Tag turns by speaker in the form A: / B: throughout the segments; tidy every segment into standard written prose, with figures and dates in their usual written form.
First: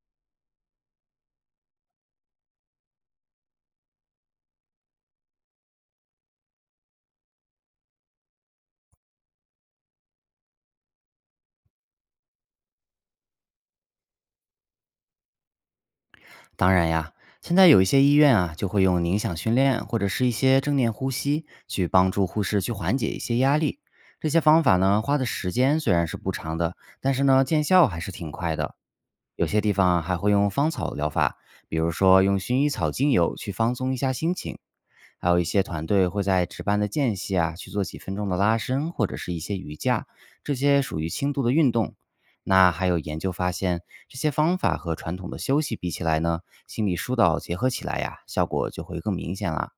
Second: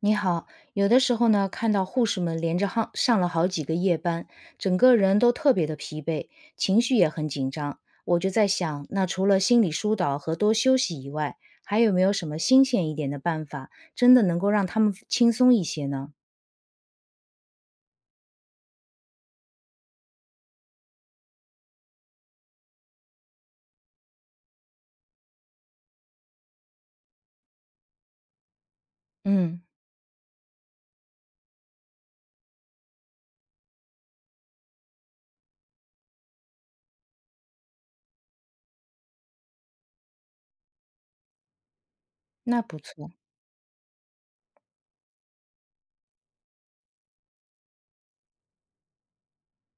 A: 你好，有的时候呢，看到护士们连着上了好几个夜班，整个人都特别的疲惫，情绪也很紧张。我就在想，那除了心理疏导和多休息以外，还有没有什么新鲜一点的办法，真的能够让他们轻松一些呢？
B: 当然呀，现在有一些医院啊，就会用冥想训练或者是一些正念呼吸，去帮助护士去缓解一些压力。这些方法呢，花的时间虽然是不长的，但是呢，见效还是挺快的。有
A: 嗯，
B: 些地方啊还会用芳草疗法，比如说用薰衣草精油去放松一下心情，还有一些团队会在值班的间隙啊，去做几分钟的拉伸或者是一些瑜伽，这些属于轻度的运动。
A: 那
B: 那
A: 不
B: 还有
A: 错。
B: 研究发现，这些方法和传统的休息比起来呢，心理疏导结合起来呀，效果就会更明显了。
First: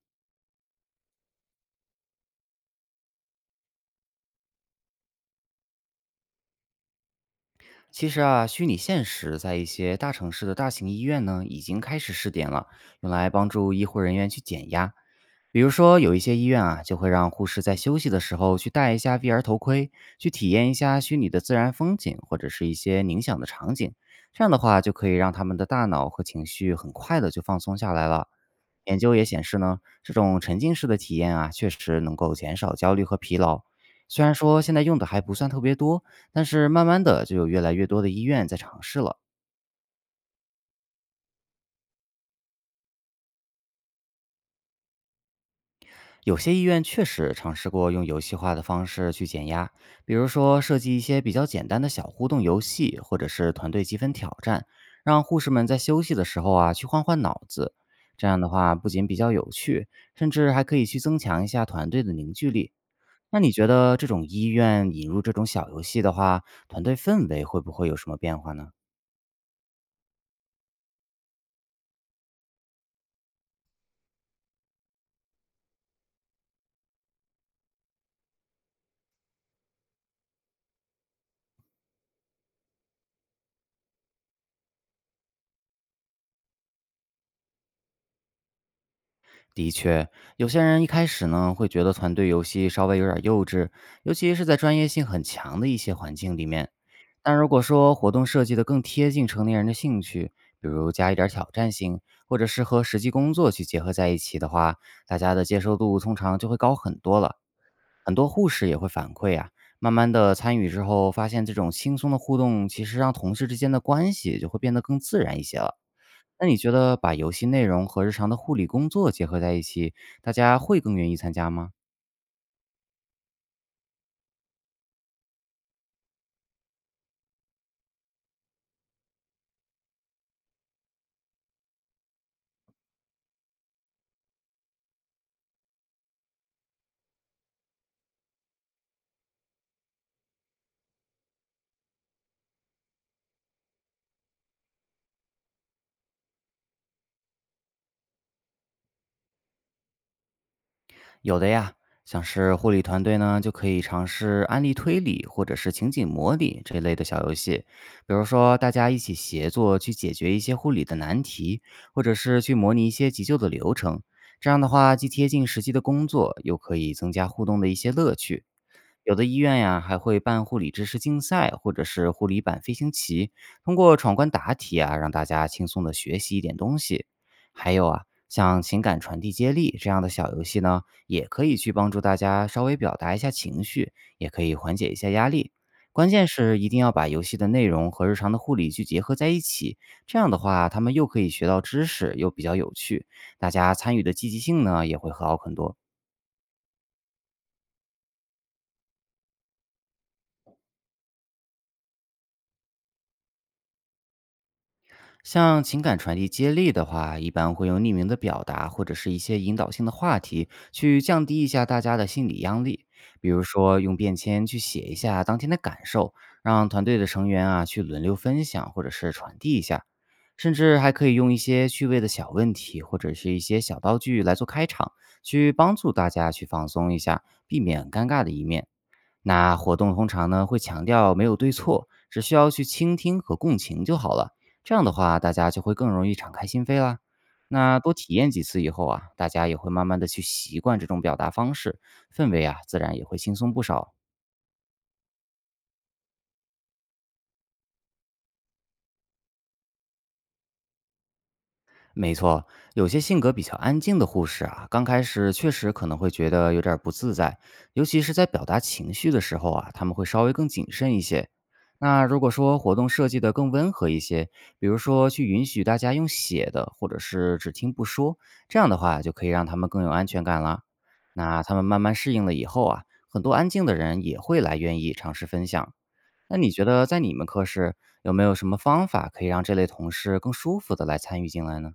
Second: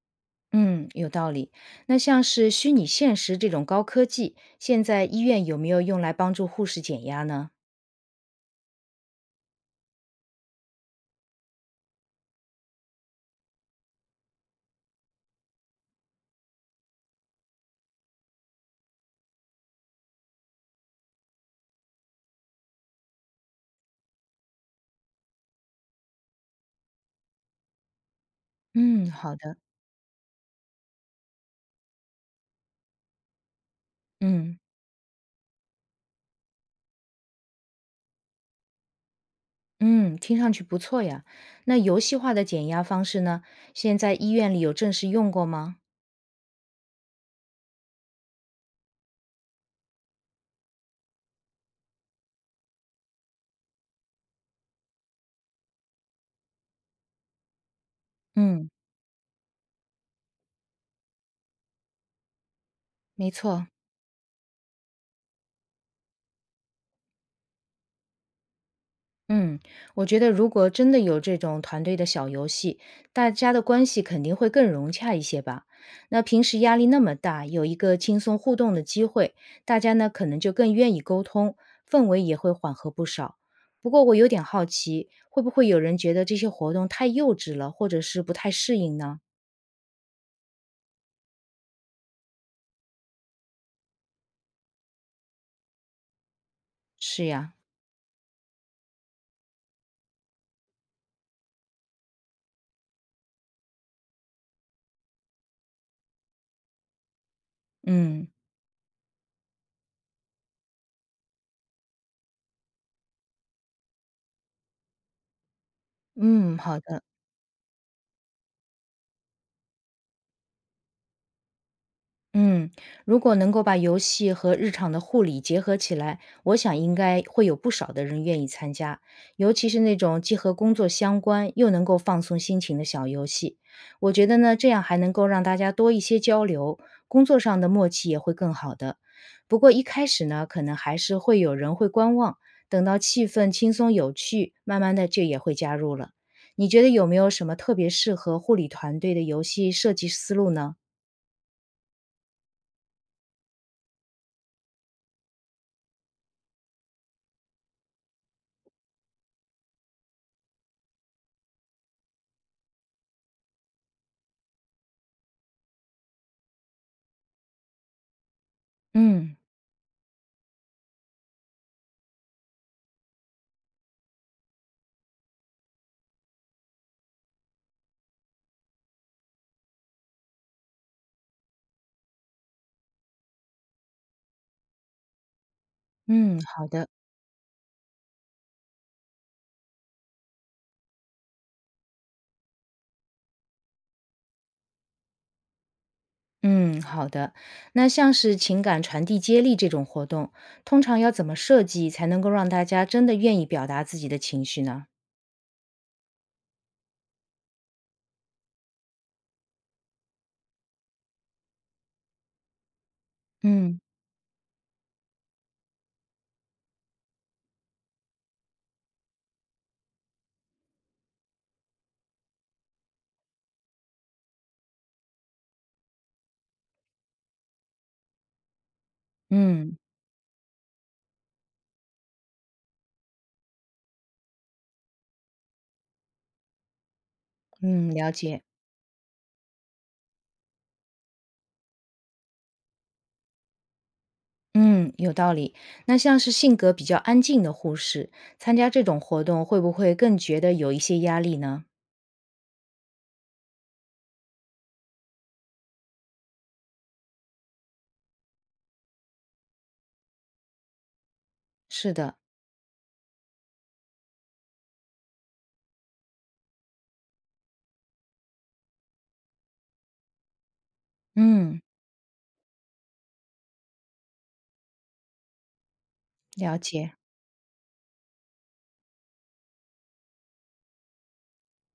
A: 嗯，有道理。那像是虚拟现实这种高科技，现在医院有没有用来帮助护士减压呢？
B: 其实啊，虚拟现实在一些大城市的大型医院呢，已经开始试点了，用来帮助医护人员去减压。比如说，有一些医院啊，就会让护士在休息的时候去戴一下 VR 头盔，去体验一下虚拟的自然风景或者是一些冥想的场景。这样的话，就可以让他们的大脑和情绪很快的就放松下来了。研
A: 嗯，
B: 究也
A: 好
B: 显
A: 的。
B: 示呢，这种沉浸式的体验啊，确实能够减少焦虑和疲劳。虽然
A: 嗯。
B: 说现在用的还不算特别多，但是慢慢的就有越来越多的医院在尝试了。
A: 嗯，听上去不错呀。那游戏化的减压方式呢？现在医院里有正式用过吗？
B: 有些医院确实尝试过用游戏化的方式去减压，比如说设计一些比较简单的小互动游戏，或者是团队积分挑战，让护士们在休息的时候啊去换换脑子。这样的
A: 嗯，
B: 话，不仅比较有趣，甚至还可以去增强一下团队的凝聚力。
A: 没
B: 那你
A: 错。
B: 觉得这种医院引入这种小游戏的话，团队氛围会不会有什么变化呢？
A: 嗯，我觉得如果真的有这种团队的小游戏，大家的关系肯定会更融洽一些吧。那平时压力那么大，有一个轻松互动的机会，大家呢可能就更愿意沟通，氛围也会缓和不少。不过我有点好奇，会不会有人觉得这些活动太幼稚了，或者是不太适应呢？
B: 的确，有些人一开始呢会觉得团队游戏稍微有点幼稚，尤其是在专业性很强的一些环境里面。
A: 是
B: 但如
A: 呀，
B: 果说活动设计的更贴近成年人的兴趣，比如加一点儿挑战性，或者是和实际工作去结合在一起的话，大家的接受度通常就会高很多了。很
A: 嗯。
B: 多护士也会反馈啊，慢慢的参与之后，发现这种轻松的互动，其实让同事之间的关系就会变得更自然一些了。那
A: 嗯，
B: 你觉
A: 好
B: 得
A: 的。
B: 把游戏内容和日常的护理工作结合在一起，大家会更愿意参加吗？
A: 嗯，如果能够把游戏和日常的护理结合起来，我想应该会有不少的人愿意参加，尤其是那种既和工作相关又能够放松心情的小游戏。我觉得呢，这样还能够让大家多一些交流，工作上的默契也会更好的。不过一开始呢，可能还是会有人会观望，等到气氛轻松有趣，慢慢的就也会加入了。你觉得有没有什么特别适合护理团队的游戏设计思路呢？
B: 有的呀，像是护理团队呢，就可以尝试案例推理或者是情景模拟这类的小游戏，比如说大家一起协作去解决一些护理的难题，或者是去模拟一些急救的流程。这样的话，既贴近实际的工作，又可以增加互动的一些乐趣。有的
A: 嗯
B: 医院呀，还会办护理知识竞赛，或者是护理版飞行棋，通过闯关答题啊，让大家轻松的学习一点东西。还有啊，像情感传递接力这样的小游戏呢，也可以去帮助大家稍微表达一下情绪，也可以缓解一下压力。关键
A: 嗯，
B: 是
A: 好
B: 一定
A: 的，
B: 要把游戏的内容和日常的护理去结合在一起，这样的话，他们又可以学到知识，又比较有趣，大家参与的积极性呢也会好很多。
A: 嗯好的。那像是情感传递接力这种活动，通常要怎么设计才能够让大家真的愿意表达自己的情绪呢？
B: 像情感传递接力的话，一般会用匿名的表达或者是一些引导性的话题，去降低一下大家的心理压力。比如
A: 嗯
B: 说，用便签去写一下当天的感受，让团队的成员啊去轮流分享或者是传递一下，甚至还可以用一些趣味的小问题或者是一些小道具来做开场，去帮助大家去放松一下，避免尴尬的一面。那
A: 嗯
B: 活动通常呢会强调没有对错，只需要去倾听和共情就好了。这样的话，大家就会更容易敞开心扉啦。那
A: 嗯，
B: 多
A: 了
B: 体验
A: 解。
B: 几次以后啊，大家也会慢慢的去习惯这种表达方式，氛围啊自然也会轻松不少。
A: 嗯，有道理。那像是性格比较安静的护士，参加这种活动会不会更觉得有一些压力呢？
B: 没错，有些性格比较安静的护士啊，刚开始确实可能会觉得有点儿不自在，尤其是在表达情绪的时候啊，他们会稍微更谨慎一些。
A: 是
B: 那
A: 的，
B: 如果说活动设计的更温和一些，比如说去允许大家用写的，或者是只听不说，这样的话就可以让他们更有安全感啦。那他
A: 嗯，
B: 们慢慢适应了以后啊，很多安静的人也会来愿意尝试分享。那你
A: 了
B: 觉得
A: 解。
B: 在你们科室有没有什么方法可以让这类同事更舒服的来参与进来呢？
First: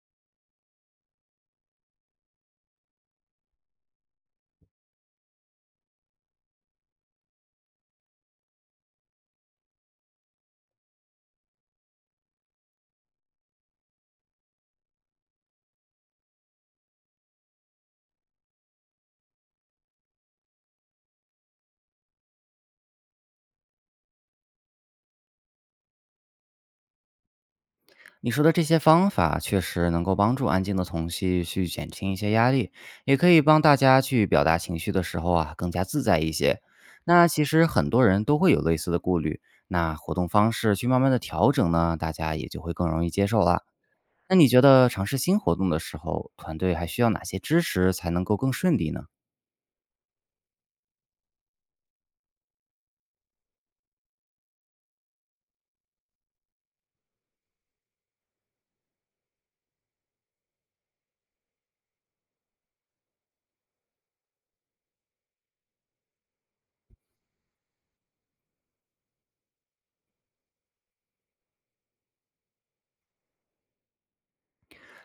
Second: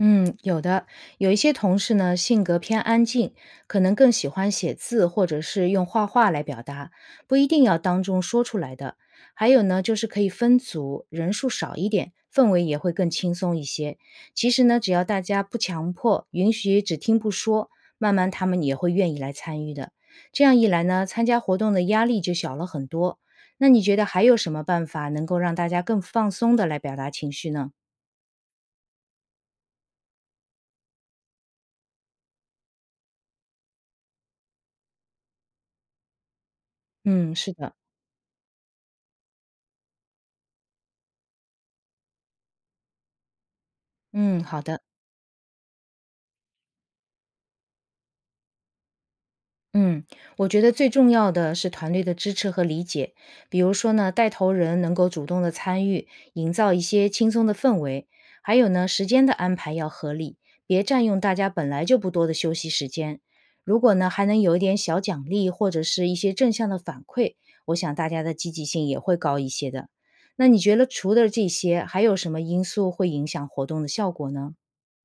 A: 嗯，有的，有一些同事呢，性格偏安静，可能更喜欢写字或者是用画画来表达，不一定要当众说出来的。还有呢，就是可以分组，人数少一点，氛围也会更轻松一些。其实呢，只要大家不强迫，允许只听不说，慢慢他们也会愿意来参与的。这样一来呢，参加活动的压力就小了很多。那你觉得还有什么办法能够让大家更放松的来表达情绪呢？
B: 你说的这些方法确实能够帮助安静的同戏去减轻一些压力，也可以帮大家去表达情绪的时候啊更加自在一些。那
A: 嗯，
B: 其
A: 是
B: 实
A: 的，
B: 很多人都会有类似的顾虑，那活动方式去慢慢的调整呢，大家也就会更容易接受了。那
A: 嗯，
B: 你
A: 好
B: 觉
A: 的。
B: 得尝试新活动的时候，团队还需要哪些支持才能够更顺利呢？
A: 嗯，我觉得最重要的是团队的支持和理解。比如说呢，带头人能够主动的参与，营造一些轻松的氛围。还有呢，时间的安排要合理，别占用大家本来就不多的休息时间。如果呢，还能有一点小奖励或者是一些正向的反馈，我想大家的积极性也会高一些的。那你觉得除了这些，还有什么因素会影响活动的效果呢？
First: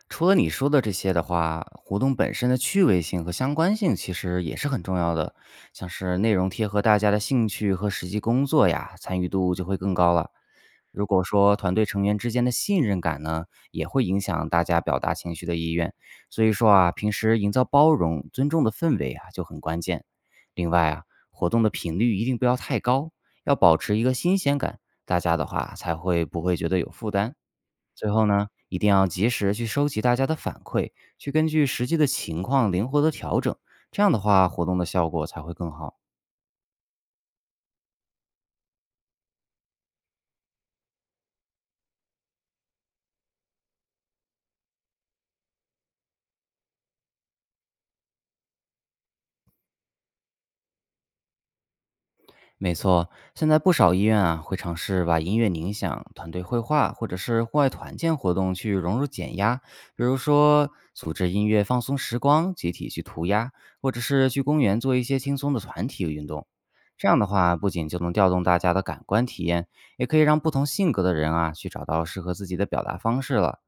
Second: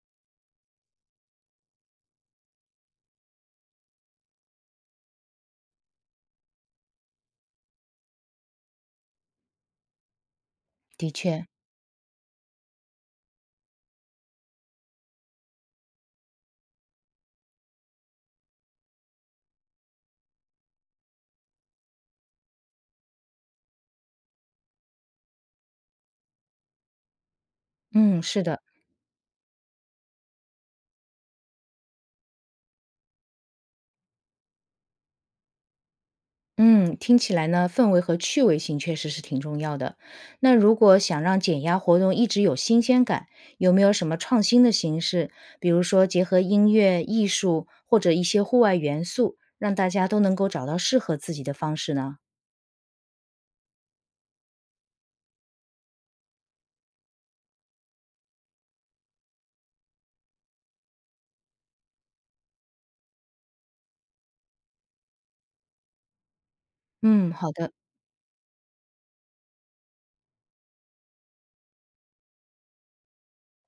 B: 除了你说的这些的话，活动本身的趣味性和相关性其实也是很重要的，像是内容贴合大家的兴趣和实际工作呀，参与度就会更高了。如
A: 的
B: 果
A: 确，
B: 说团队成员之间的信任感呢，也会影响大家表达情绪的意愿。所以说啊，平时营造包容、尊重的氛围啊，就很关键。另外啊，活动的频率一定不要太高，要保持一个新鲜感，大家的话才会不会觉得有负担。最
A: 嗯，
B: 后
A: 是
B: 呢，
A: 的。
B: 一定要及时去收集大家的反馈，去根据实际的情况灵活的调整，这样的话，活动的效果才会更好。
A: 嗯，听起来呢，氛围和趣味性确实是挺重要的。那如果想让减压活动一直有新鲜感，有没有什么创新的形式？比如说结合音乐、艺术或者一些户外元素，让大家都能够找到适合自己的方式呢？
B: 没错，现在不少医院啊会尝试把音乐冥想、团队绘画或者是户外团建活动去融入减压，比如说组织音乐放松时光，集体去涂鸦，或者是去公园做一些轻松的团体运动。这样的
A: 嗯，好
B: 话，不
A: 的，
B: 仅就能调动大家的感官体验，也可以让不同性格的人啊去找到适合自己的表达方式了。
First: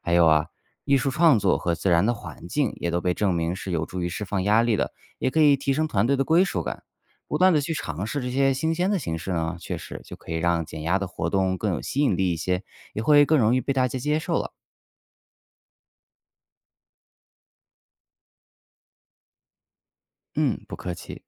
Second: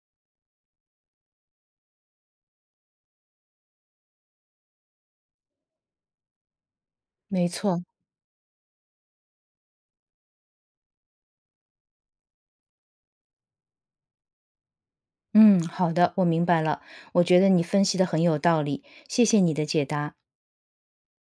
B: 还有啊，艺术创作和自然的环境也都被证明是有助于释放压力的，也可以提升团队的归属感。不
A: 没
B: 断的去
A: 错。
B: 尝试这些新鲜的形式呢，确实就可以让减压的活动更有吸引力一些，也会更容易被大家接受了。
A: 嗯，好的，我明白了。我觉得你分析的很有道理，谢谢你的解答。
B: 嗯，不客气。